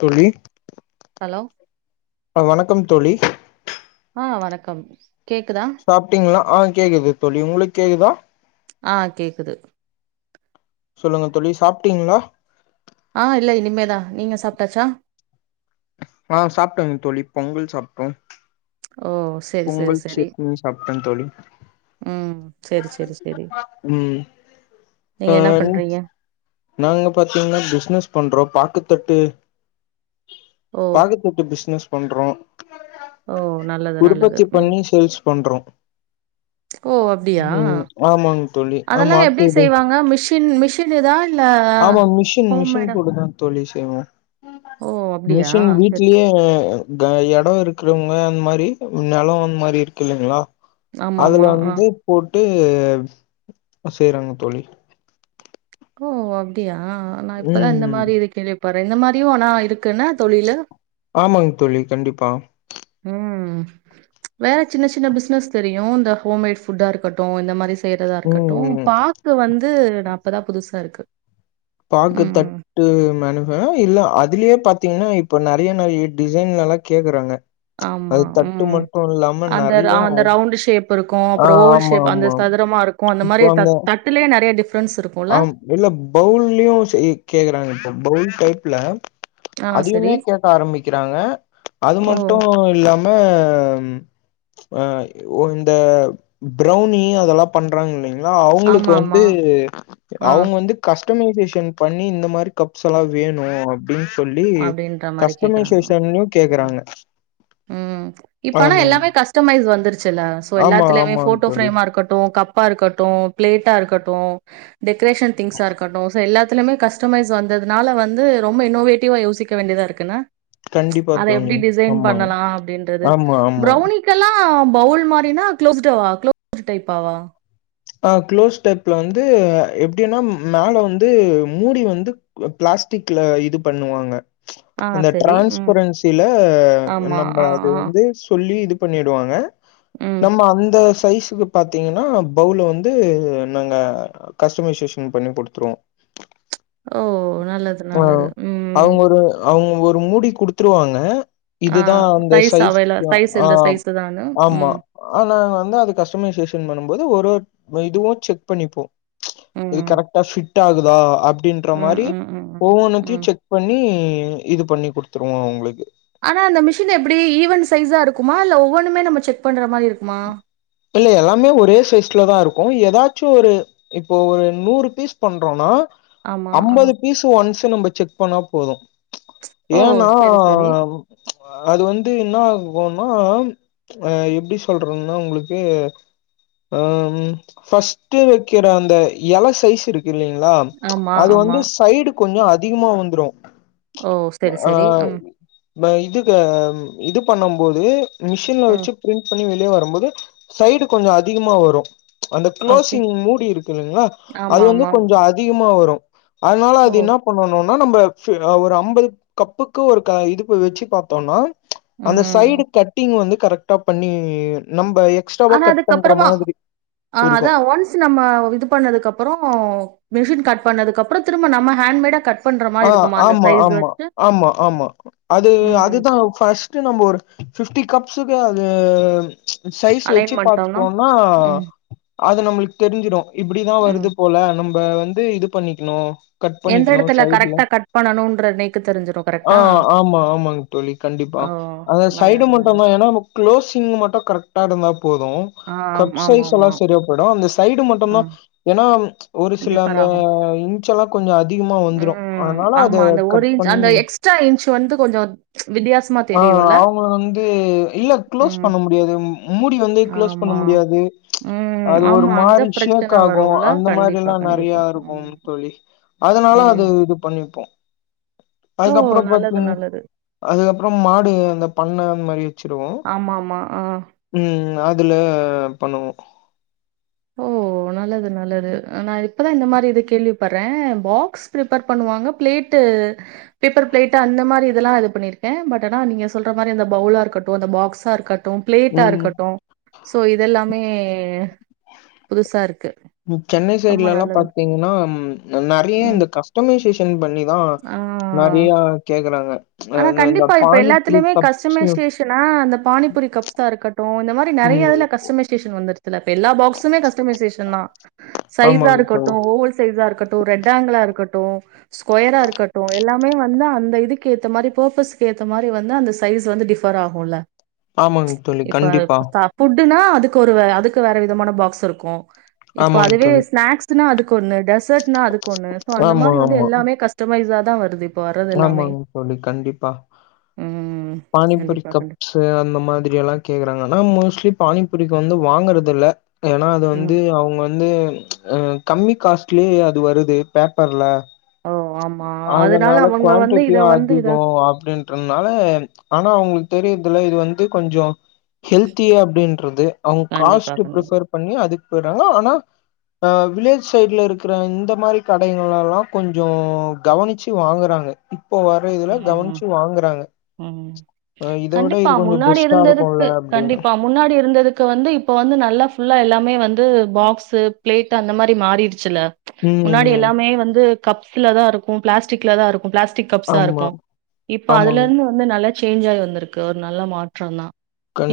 தோழி ஹலோ அ வணக்கம் தோழி ஆ வணக்கம் கேக்குதா சாப்ட்டீங்களா ஆ கேக்குது தோழி உங்களுக்கு கேக்குதா ஆ கேக்குது சொல்லுங்க தோழி சாப்ட்டீங்களா ஆ இல்ல இனிமேதா நீங்க சாப்ட்டாச்சா ஆ சாப்ட்டேங் தோழி பொங்கல் சாப்ட்டோ ஓ செரி செரி பொங்கல் செரி சேட்னி சாப்ட்டே தோழி ம் செரி செரி செரி ம் நீங்க ஆ என்னா பண்றீங்க நாங்க பாத்தீங்கன்னா பிசினஸ் பண்றோ பாக்குத்தட்டு ஓ பாக்கு [unintelligible] ட்டு பிசினஸ் பண்றோ ஓ நல்லது நல்லது உற்பத்தி ம் பண்ணி சேல்ஸ் பண்றோ ஓ அப்டியா ம் ஆமாங்க தோழி ஆ அதெல்லா எப்டி மாட்டிது செய்வாங்க மிஷின் மிஷின் இதா இல்ல ஹோம் மேடம் தொழில் செய்வோ அப்டியா மிஷின் செரி வீட்லியே எடோ இருக்குறவங்க அந்த மாரி நெலோ அந்த மாரி இருக்கு இல்லலிங்ளா ஆமா அதுல ஆமா ஆ வந்து போட்டு செய்யறாங்க தோழி ஓ அப்டியா நா இப்பதா ம் இந்த ம் மாரி இது கேள்விப்படுறே இந்த மாதிரியு ஆனா இருக்குண்ண தொழில ஆமாங் தோழி கண்டிப்பா ம் வேற சின்ன சின்ன பிஸ்சனஸ் தெரியு இந்த ஹோம்மேட் ஃபுட்டா இருக்கட்டு இந்த மாரி செய்றதா இருக்கட்டு ம் பாக்கு வந்து நா இப்பதா புதுசா இருக்கு பாக்கு தட் ம். ட்டு மெனுப் இல்ல அதுலயே பாத்தீங்கன்னா இப்ப நெறைய நெறைய டிசைன்லல்லா கேக்குறாங்க ஆமா அது தட்டு ம் மட்டு இல்லாம அந்த நெறைய அந்த ரவுண்ட் ஷேப் இருக்கு ஆ அப்றோ ஓல் ஆமா ஷேப் அந்த ஆமா. சதுரமா இருக்கு அந்த மாரி தட்டுலே நெறைய டிப்ரன்ஸ் இருக்கு ஆ இல்ல பவுல்லுயு கேக்குறாங்க இப்ப பவுல் டைப்ல ஆ சரி. அதியுமே கேக்க ஆரம்பிக்கிறாங்க அது ஓ! மட்டு இல்லாம அ ஓ இந்த பிரௌனி அதெல்லா பண்றாங்க இல்லிங்ளா அவுங்களுக்கு வந்து ஆமாமா. ஆ. அவுங்க வந்து கஸ்டமைசேஷன் பண்ணி இந்த மாரி கப்ஸ் எல்லா வேணு அப்டின்னு சொல்லி அப்டின்ற மாரி கேக்குறாங்க. கஸ்டமைசேஷன்லியு ம். கேக்குறாங்க ம் இப்பனா ஆமாங்க. எல்லாமே கஸ்டமைஸ் வந்துருச்சுல்ல ஆமா, எல்லாத்துலியுமே ஆமாங்க போட்டோ தோழி. ஃப்ரேமா இருக்கட்டு கப்பா இருக்கட்டு பிளேட்டா இருக்கட்டு டெக்கரேஷன் திங்ஸ்சா இருக்கட்டு சோ எல்லாதிலியுதுமே கஷ் கஸ்டமைஸ் வந்ததுனால வந்து ரொம்ப இன்னோவேட்டிவ்வா யோசிக்க வேண்டியதா இருக்குன்ன கண்டிப்பா அத தோழி. எப்டி டிசைன் ஆமாங்க. பண்ணலா அப்டின்றது ஆமா, ஆமா. பிரௌனி க்கெல்லா பவுல் மாரினா குளோஸ்டாவா குளோஸ் டைப்பாவா ஆ க்ளோஸ் டைப்ல வந்து எப்டின்னா மேல வந்து மூடி வந்து பிளாஸ்டிக்ல இது பண்ணுவாங்க ஆ அந்த சரி ம் டிரான்ஸ்பரன்சில ஆமா நம்ம ஆ அது ஆ வந்து சொல்லி இது பண்ணிடுவாங்க ம் நம்ம அந்த சைஸக்கு பாத்தீங்ன்னா பவுல வந்து நாங்க கஸ்டமைசேஷன் பண்ணி குடுத்துருவோ ஓ நல்லது ஆ நல்லது ம் அவுங்க ஒரு அவுங்க ஒரு மூடி குடுத்துருவாங்க ஆ இதுதா அந்த சைஸ் அவைல சைஸ்கியா சைஸ் ஆ இந்த சைஸு தானு ஆமா ம் ஆ நாங்க வந்து அது கஸ்டமைசேஷன் பண்ணுபோது ஒருவொரு இதுவும செக் பண்ணிப்போ இது ம் கரெக்டா ஃபிட் ஆகுதா அப்டின்ற ம், மாரி ம், ம், ம், ஒவ்வொன்னத்தையும் ம். செக் பண்ணி இது பண்ணி குடுத்துருவோ அவுங்களுக்கு ஆனா அந்த மிஷின் எப்டி ஈவன் சைஸா இருக்குமா இல்ல ஒவ்வொன்னுமே நம்ம செக் பண்ற மாரி இருக்குமா இல்ல எல்லாமே ஒரே சைஸ்ல தா இருக்கும எதாச்சு ஒரு இப்போ ஒரு நூறு பீஸ் பண்றோனா ஆமா. ஆ. அம்பது பீஸ் ஒன்ஸ நம்ம செக் பண்ணா போது ஓ! ஏனா சரி, சரி. அ அது வந்து என்னா போன்னுனா அ எப்டி சொல்றதுன்னா உங்களுக்கு அ ஃபர்ஸ்ட்டு வைக்கிற அந்த எல சைஸ் இருக் இல்லலிங்ளா ஆமா, அது வந்து ஆமா. சைடு கொஞ்சோ அதிகமா வந்துடு ஓ! சரி, ஆ சரி. ம், இதுக்கு இது பண்ணு போது மிஷின்ல ம். வச்சு பிரிண்ட் பண்ணி வெளியே வருபோது சைடு கொஞ்சோ அதிகமா வரு அந்த ஓகே. கோளோசிங் மூடி இருக்கு இல்லைங்ளா அது ஆமா, வந்து ஆமா. கொஞ்சோ அதிகமா வரு அதுனால ஓ! அது இன்னப் பண்ணனுன்னா நம்ம ஒரு ஐம்பது கப்புக்கு ஒருக்கா இது போய் வச்சு பாத்தோன்னா ம், அந்த ம், சைடு ம். கட்டிங் வந்து கரெக்டா பண்ணி நம்ப எந் ஆனா அதுக்கப்பறமா ஆ இருக்கு அதா ஒன்ஸ் ஸ் நம்ம இது பண்ணதுக்கு அப்பறோ மிஷின் கட் பண்ணதுக்கு அப்றோ திரும்ப நம்ம ஹேண்ட் மேடா கட் பண்ற மாரி ஆ இருக்குமா? அந்த ஆமா சைஸ் ஆமா வச்சு? ஆமா ஆமா அது ம். அதுதா ஃபஸ் ட்டு நம்ம ஒரு பிப்டி கப்ஸக்கு அது சைஸ் அலைன் வச்சு பண்ட்டோம்னா? பாத்துட்டோன்னா ம், அது நம்மளுக்கு தெரிஞ்சுரு இப்புடிதா ம். வருது போல நம்ம வந்து இது பண்ணிக்கணு கட் எந்த பண்ணிக்கணு சொ இடத்துல சைட்ல கரெக்ட்டா கட் பண்ணணும்ன்ற எனக்கு தெரிஞ்சிரும். ஆ கரெக்ட்டா? ஆமா ஆமாங் தோழி கண்டிப்பா ஓ அந்த சைடு நல்லது மட்டுந் தா நல்லது ஏன்னா க்ளோசிங் மட்டு கரெக்ட்டா இருந்தா போது ஆ கப் ஆமா ஆமா சைஸ் எல்லா ஆமா சரியா படு அந்த சைடு மட்டுந்தா ம் ஏன்னா ஒரு சில டிஃபர் அந்த ஆகு இன்ஞ் எல்லா கொஞ்ச அதிகமா வந்துரு அதுனால அத கட் பண்ணி ட்ரா இன்ஞ் வந்து கொஞ்சோ வித்தியாசம் ஆ அவுங்கள வந்து இல்ல க்ளோஸ் ம் பண்ண முடியாது மூடி வந்து க்ளோஸ் பண்ண ஆமா முடியாது ம் அது ஒரு ஆமா அந்த மாரி ஷேக் பிரச்சன ஆகு வருல்ல அந்த மாரி கண்டிப்பா எல்லா கண்டிப்பா நெறையா இருக்கும் ம் தோழி அதுனால ம் அது இது பண்ணிப்போ ஓ அதுக்கப்பறோ நல்லது பாத்தீங்க நல்லது அதுக்கப்பறம் மாடு அந்த பண்ண மாரியு ஆமாம்மா ஆ ம் ம் அதுல பண்ணுவோ ஓ ஓ நல்லது நல்லது நா இப்பதா இந்த மாரி இத கேள்விப்பட்றே ஃபாக்ஸ் க்ஸ் ப்ரிப்பர் பண்ணுவாங்க பளேட்டு பேப்பர் ப்லேட்டு அந்த மாரி இதெல்லா இது பண்ணிருக்கே பட் ஆனா நீங்க சொல்ற மாரி அந்த ஃபவ்லா இருக்கட்டு அந்த ஃபாக்ஸா இருக்கட் ட்டும் ப்ளேட்டா ம். இருக்கட்டு சோ இதெல்லாமே புதுசா இருக்கு ம் சென்னை ரொம்ப சைட்ல எல்லா நல்லது. பாத்தீங்கன்னா நெறைய ம். இந்த கஷ்ட் ஆட்டோமே சேஷன் பண்ணிதா ஆ. நெறையா கேக்குறாங்க ஆனா அந்த இந்த கண்டிப்பா இப்ப பானிபூரி எல்லாத்துலயுமே கப்ஸ் கஸ்டமை சேஷனா அந்த பானிபுரி கப்ஸா இருக்கட் ட்டு இந்த மாரி நெறைய ம் இதுல கஷ்டமைஸ் டேஷன் வந்துருத்துல்ல இப்ப எல்லா பாக்ஸுமே கஸ்டமைசேஷன் தா சைஸா ஆமாங்க தோழி. இருக்கட்டு ஓவல் சைஸ்ஸா இருக்கட் ட்டு ரெட் ஆங்கிளா இருக்கட்டு ஸ்கொயரா இருக்கட்டு எல்லாமே வந்து அந்த இதுக்கு கேத்த மாரி பர்ப்பஸுக்கு ஏத்த மாரி வந்து அந்த சைஸ் வந்து டிஃபர் ஆகுல்ல ஆமாங் தோழி இப்ப கண்டிப்பா தா ஃபுட்டுன்னா அதுக்கு ஒரு வேற அதுக்கு வேற விதமான ஃபாக்ஸ் இருக்கு இப்ப ஆமாங் அதுவே தோழி ஸ்நாக்ஸ்சுனா அதுக்கு ஒண்ணு டெசர்ட்னா அது ஒண்ணு சோ அந்த ஆமா மாரி வந்து எல்லாமே கஷ்ட் கஸ்ட மைஸாதா வருது இப்ப வர்றது எல்லாமே. ஆமாங்க தோழி கண்டிப்பா ம். பானிபூரி கண்டிப்பா, கண்டிப்பா. கப்ஸ் த்து அந்த மாதிரி எல்லா கேக்குறாங்கன்னா மோஸ்ட்லி பானிப்பூரிக்கு வந்து வாங்குறது இல்ல ஏன்னா அது வந்து ம். அவுங்க வந்து அ கம்மி காஸ்ட்லயே அது வருது பேப்பர்ல ஓ ஆமா அதுனால அவங்க வந்து இத வந்து இதா ஓ அப்டின்றதுனால ஆனா அவுங்களுக்கு தெரியதுல்ல இது வந்து கொஞ்சோ ஹெல்தியே அப்டின்றது அவுங்க கண்டிப்பா, காஸ்ட் கண்டிப்பா. ப்ரிபர் பண்ணி அதுக்கு போய்ட்றாங்களோ ஆனா அ வில்லேஜ் சைட்ல இருக்குற இந்த மாரி கடைங்கலெல்லா கொஞ்சோ கவனிச்சு வாங்குறாங்க இப்போ வர்ற இதுல ம், ம், கவன்ச்சு வாங்கறாங்க ம் கண்டிப்பா முன்னாடி பெஸ்ட்டா இருக்குல்ல இருந்ததுக்கு அப்டின்னு கண்டிப்பா முன்னாடி இருந்ததுக்கு வந்து இப்ப வந்து நல்லா ஃபுல்லா எல்லாமே வந்து பாக்ஸ்ஸு ப்ளேட் அந்த மாரி மாறிடுச்சுல்ல ம் முன்னாடி ம் எல்லாமே வந்து கப்ஸ்ல தா இருக்கு பிளாஸ்டிக்ல தா இருக்கு பிளாஸ்டிக் கப்ஸா இருக் ஆமா கு இப்ப ஆமாங் அதுலர்ந்து வந்து நல்லா சேஞ்ச் ஆய் வந்திருக்கு ஒரு நல்ல மாற்றோ தா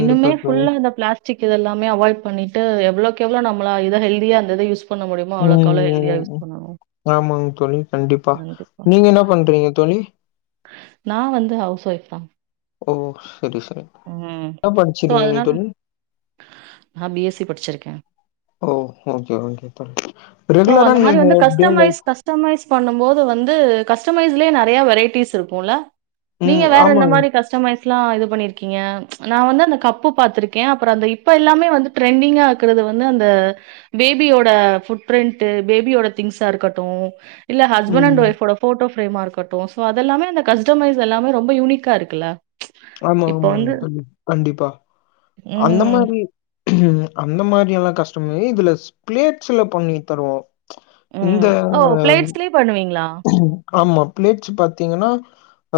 இன்னுமே தோழி ஃபுல்லா அந்த பிளாஸ் டிக் இத எல்லாமே அவாய்ட் பண்ணிட்டு எவ்ளோக் எவ்ளோ நம்மளா இத ஹெல்தியா அந்த இத யூஸ் பண்ண முடியுமோ ம் அவ்ளோக்கவ்ளோ ஹெல்தியா ம் யூஸ் ம் பண்ணனு ஆமாங் தோழி கண்டிப்பா நீங்க என்ன பண்றீங்க தோழி நா வந்து ஹவுஸ் ஒய்ஃப் தா ஓ செரி செரி என்ன படிச்சிருக்கீங்க தோழி நா பி எஸ் சி படிச்சிருக்கே ஓ ஓகே ஓகே தோழி ஸோ ரெகுலரா அந்த உங்க மாரி நீங்க வந்து ரொட்டீன் கஸ்டமைஸ் லைஃப் கஸ்டமைஸ் பண்ணும் போது வந்து கஸ்டமைஸ்லயே நெறைய வெரைட்டீஸ் இருக்குல்ல நீங்க ம் வேற எந்த ஆமாங்க மாரி கஸ்டமைஸ்லா இது பண்ணீர்க்கீங்க நா வந்து அந்த கப்பு பாத்திருக்கே அப்பறோ அந்த இப்ப எல்லாமே வந்து ட்ரெண்டிங்கா இக்கறது வந்து அந்த பேபியோட ஃபுட் ப்ரிண்ட்டு பேபியோட திங்ஸா இருக்கட்டு இல்ல ஹஸ்பண்ட் அண்ட் ம் ஒய்ஃபோட ஃபோட்டோ ஃபேரேமா இருக்கட்டு அதெல்லாமே அந்த கஸ்டமைஸ் எல்லாமே ரொம்போ யூனிக்கா இருக்குல்ல ஆமா இப்ப ஆமாங் வந்து தோழி கண்டிப்பா அந்த ம். மாரி ம் அந்த மாரி எல்லா கஷ்டமை இதுல ஸ்ப்ளேட்ஸ்ஸுல பண்ணி தருவோ இந்த பண்ணுவீங்ளா ம் ஆமா ப்ளேட்ஸ்ஸு பாத்தீங்கன்னா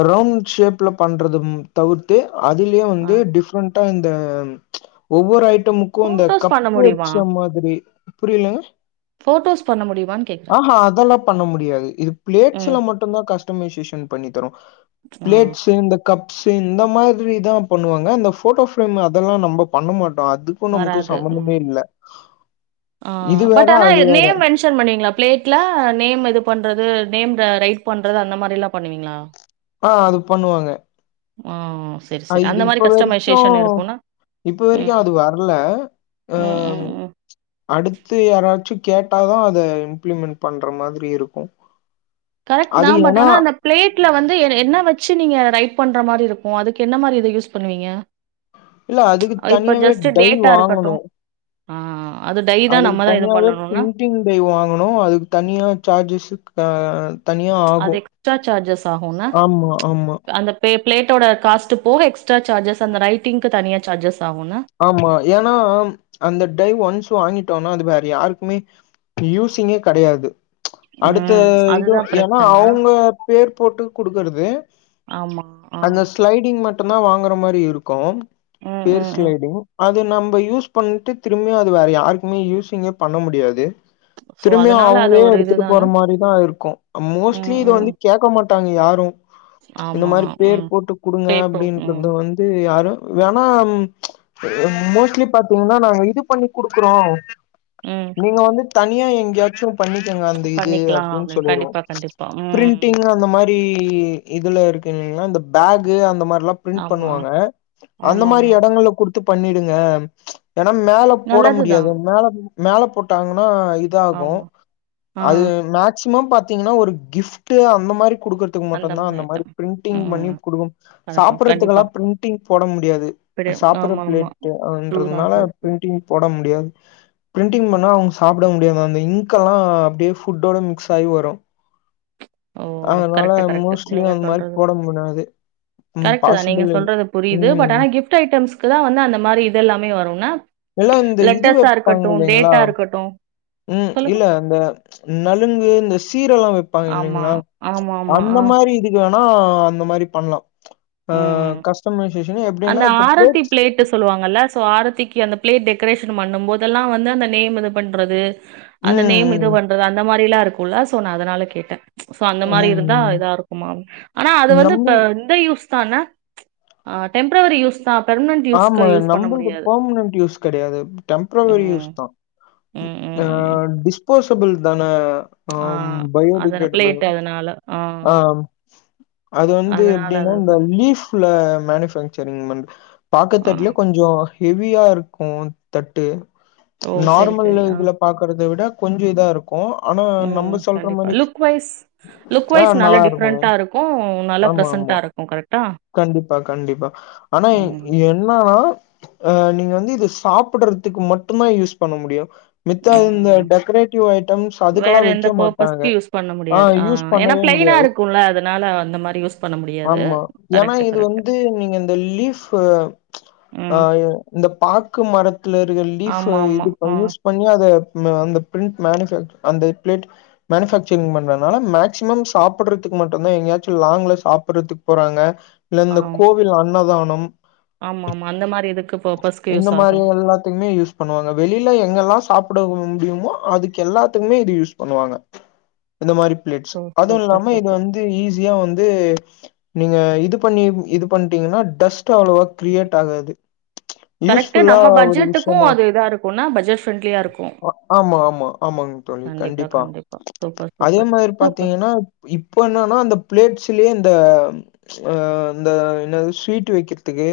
ரவுண்ட் ஷேப்ல பண்றது தவிர்த்து அதுலயே ஆ. வந்து டிஃப்ரெண்டா இந்த ஒவ்வொரு ஐட்டமு க்கு இந்த ஃபோட்டோஸ் கப் பண்ண முடியுமா? வெச்ச மாதிரி புரியலீங்க ஃபோட்டோஸ் பண்ண முடியுமான் ஆஹா அதெல்லா பண்ண முடியாது இது ம். ப்ளேட்ஸ்ல மட்டுந்தா கஸ்டமைசேஷன் பண்ணி தருவோ ஆ. ப்ளேட்ஸு இந்த கப்ஸு இந்த மாதிரி தா பண்ணுவாங்க அந்த ஃபோட்டோ ஃப்ரேம் அதெல்லா நம்ப பண்ண மாட்டோ அது க்கு நமக்கு வராது சம்மந்தமே ம் இல்ல இது வேற அது வேற ஷன் பண்ணுவீங்ளா ப்ளேட்ல நேம் இது பண்றது நேம் ர ரைட் பண்றது அந்த மாரி எல்லா பண்ணுவீங்களா ஆ அது பண்ணுவோங்க ம் செரி செரி அந்த மாரி கஸ்டமைசேஷன் இருக்குன்னா ம் வர்ல ம் ம் ம் அடுத்து யாராச்சு கேட்டாதா அத இம்ப்ளிமெண்ட் பண்ற மாதிரி இருக்கு கரெக்ட்டு தா பட் ஆனா அந்த ப்ளேட்ல வந்து எ என்ன வெச்சு நீங்க ரைட் பண்ற மாரி இருக்கு அதுக்கு என்ன மாரி இத யூஸ் பண்ணுவீங்க இல்ல அதுக்கு இப்ப தனியாவே ஜஸ்ட்டு டை டேட்டா இருக்கட்டு வாங்கணும். ஆ அது டை தா நம்மதா இது பண்ணனுன்னா ட்வின் டை வாங்கணு அதுக்கு தனியா சார்ஜஸு க அது எக்ஸ்ட்ரா சார்ஜஸ் ஆகுன்ன ஆமா, ஆமா, அந்த பே ப்ளேட்டோட காஸ்ட்டு போக எக்ஸ்ட்ரா சார்ஜஸ் அந்த ரைட்டிங்க்கு தனியா சார்ஜஸ் ஆகுன்ன ஆமா ஏனா அந்த டை ஒன்ஸ் வாங்கிட்டோனா அது வேற யாருக்குமே யூசிங்கே கெடயாது அடுத்த ம். இது அதுதான் ஏனா பிரச்சன. அவங்க பேர் போட்டு குடுக்குறது ஆமா ஆ க்லைடிங் மட்டுந்தா வாங்குற மாரி இருக்கு ம், பெருஸ் ம், ம். கிமு அது நம்ப யூஸ் பண்ட்டு திரும்பியு அது வேற யார்க்குமே யூசிங்கே பண்ண முடியாது சோ, திரும்பியு அதனால அது அவங்களே ஒரு எடுத்துட்டு இதுதான? போற மாரிதா இருக்கு மோஸ்ட்லி ம், இத வந்து ம். கேக்க மாட்டாங்க யாரு இந்த ஆமா. மாரி பேர் ம். போட்டு குடுங்க பேப்போ அப்டின்றது ம், வந்து யாரு வேணா மோஸ்ட்லி பாத்தீங்கன்னா நாங்க இது பண்ணி குடுக்குறோ ம் நீங்க வந்து தனியா எங்கயாச்சு பண்ணிக்கங்க அந்த இது பண்ணிக்கலாம் அப்டின் அப்படின்னு. சொல்லிற்வோ கண்டிப்பா, கண்டிப்பா. ம். பிரிண்டிங் அந்த மாரி தி இதுல இருக்கு இல்லைங்ளா இந்த பேக்கு அந்த மாரில்லா ப்ரிண்ட் ஆமா. பண்ணுவாங்க அந்த மாதரி ஆமாமா. இடங்கள்ல குடுத்து பண்ணிடுங்க ஏனா மேல போட முடியாது நல்லதுதான். மேல மேல போட்டாங்ன்னா இதாகு ஆமா. ஆ. அது மே மேக்சிமம் பாத்தீங்கன்னா ஒரு கிஃப்ட் அந்த மாரி குடுக்கறதுக்கு மட்டுந்தா அந்த மாரி பிரிண்டிங் பண்ணி குடு கலப்பம். கண்டிப்பா. சாப்ட்றதுக்கெல்லா பிரிண்டிங் போட முடியாது இப்பிடி சாப்புட்ற ஆமாமா. ட்ரூ தான். பிளேட்டுன்றதுனால ட்ரூ, ட்ரூ. டிம் போட முடியாது பிரிண்டிங பண்ணா அவுங்க சாப்ட முடியாம அந்த இங்கெல்லா அப்டியே ஃபுட்டோட மிக்ஸாயி வரு ஓ! அதனால கரெக்ட்டு, கரெக்ட்டு. மோஸ்ட்லி அந்த மாரி போட முடாது கரெக்ட் தா நீங்க சொல்றது புரியுது பட் ஆனா கிஃப்ட் ஐட்டம்ஸ்கு தா வந்து அந்த மாரி இது எல்லாமே வருன்ன எல்லா இந்த இது லெட்டர்ஸா வெப்பாங்க இருக்கட்டு இல்லைங்களா டேட்டா இருக்கட்டு ம் இல்ல இந்த நலுங்கு இந்த சீர் எல்லா வப் ப்பாங்க ஆமா. இல்லைங்ளா ஆமாமா. அந்த ஆ. மாரி இது வேணா அந்த மாரி பண்லா அ ம். கஸ்டமிசேஷன் அந்த எப்டினா இப்ப ஆரத்தி [inaudible] பிளேட்டு சொல்லுவாங்கல்ல சோ ஆரத்திக்கு அந்த பிளேட் டெக்கரேஷன் பண்ணும் போதெல்லா வந்து அந்த நேம் இது பண்றது அந்த நேம் இது ம், பண்றது அந்த மாரில்லா இருக்குல்ல சோ நா அதனால கேட்டே சோ அந்த ம், மாரி இருந்தா ம். இதா இருக்குமா ஆனா அது வந்து இப்ப நம்ம ஒன் டைம் யூஸ்தா என்ன ஆ டெம்ப்ரவரி யூஸ் தா பெர்மெனண்ட் ஆமா நம்மள்து பெர்மனன்ட் யூஸ் கெடயாது டெம்ப்ரவரி ம். யூஸ் தா ம் ஆ டிஸ்போசபிள் தான ஆ ஆம் அதன பயோடிக்ரேடபிள் பிளேட் அதனால. ஆ. ஆம் அது வந்து அதனால அது எப்டின்னா இந்த இருக்கும். லீஃப் ஃப்ல மேனுபக்சரிங் பண்றது பாக்குத் ஆ. தட்டுலே கொஞ்சோ ஹெவியா இருக்கு தட்டு ஓ! சரி, சரி. நார்மல்ல ஆ. இதுல பாக்றத விட கொஞ்சோ இதா இருக் கு ஆனா ம். நம்ம சொல்ற கண்டிப்பா. மாரி லுக் வைஸ் ஆ நல்லா இருக்கு கு நல்லா ஆமா ப்ரசன்டா ஆமா இருக்கு கரெக்டா கண்டிப்பா கண்டிப்பா ஆனா என் என்னன்னா அ நீங்க வந்து இது சாப்புடுறதுக்கு மட்டுந்தா யூஸ் பண்ண முடியு மித்த இந்த ம். டெக்கரேட்டிவ் ஐட்டம்ஸ் அதுக்குல்லா வேற எந்த வைக்க மாட்டாங்க பர்ப்பஸ்க்கு ஆ யூஸ் பண்ணவே முடியாது குமல்ல அதனால அந்த மாரி யூஸ் பண்ண முடியாது ஏனா கரெக்ட், இது கரெக்ட். வந்து நீங்க இந்த லீஃபு ஆ ம். இந்த பாக்கு மரத்துல இருக்க லீஃபு ஆமாமா. இது ப ஆ. யூஸ் பண்ணி அத ம் அந்த பிரிண்ட் மேனுபேக் அந்த பிளேட் மேனுபேக்சரிங் பண்றதுனால மேக்சிமம் சாப்புட்றதுக்கு மட்டும்தா எங்கயாச்சு லாங்கலா சாப்புட்றதுக்கு போறாங்க இல்ல ஆ. இந்த கோவில் அன்னதானம் ஆமாமா. அந்த மாரி இதுக்கு பர்ப்பஸ்க்கு இந்த யூஸ் மாரி ஆகும். எல்லாத்துக்குமே யூஸ் பண்ணுவாங்க வெளில எங்கெல்லா சாப்புட முடியுமோ அதுக்கு எல்லாத்துக்குமே இது யூஸ் பண்ணுவாங்க இந்த மாரி பிளேட்ஸ் ஓ! அது சூப்பர், இல்லாம இது சூப்பர். வந்து ஈஸியா வந்து நீங்க இது பண்ணி இது பண்டீங்கன்னா டஸ்ட் அவ்ளோவா கிரியேட் ஆகாது கரெக்ட யூஸ்ஃபுல்லா நம்ம ஒரு பட்ஜெட்டுக்கு விஷயமா அது இதா இருக்கும்ன்னா பட்ஜெட்ஃப்ரெண்ட்லியா இருக்கு ஆ ஆமா ஆமா ஆமாங்க தோழி கண்டிப்பா சூப்பர், அதே சூப்பர். மாரி சூப்பர். பாத்தீங்கனா இப்ப என்னன்னா அந்த பிளேட்ஸ்லயே இந்த அ இந்த என்னாது ஸ்வீட் வெக்கிறதுக்கு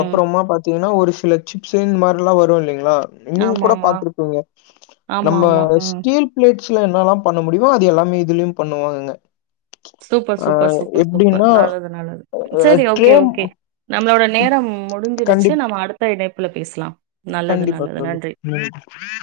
ம். பாத் தீங்கனா ஒரு சில சிப்ஸ்ன்ன மாரில்லா வரும் இல்லைங்களா நீங்க கூட ஆமாமா. பாத்துருப்பீங்க நம்ம ஆமாமா. ம். ஸ்டீல் பிளேட்ஸ்ல என்னல்லா பண்ண முடியுமோ அது எல்லாமே இதுலயும் பண்ணுவாங்கங்க சூப்பர் அ சூப்பர் சூப்பர் சூப்பர் எப்படின்னா, நல்லது நல்லது அ செரி ஓகே ட்ரே ஓகே நம்மளோட நேரம் முடிஞ்சிருச்சு கண்டிப் நம்ம அடுத்த இணைப்புல பேசலா கண்டிப்பா தோழி ம்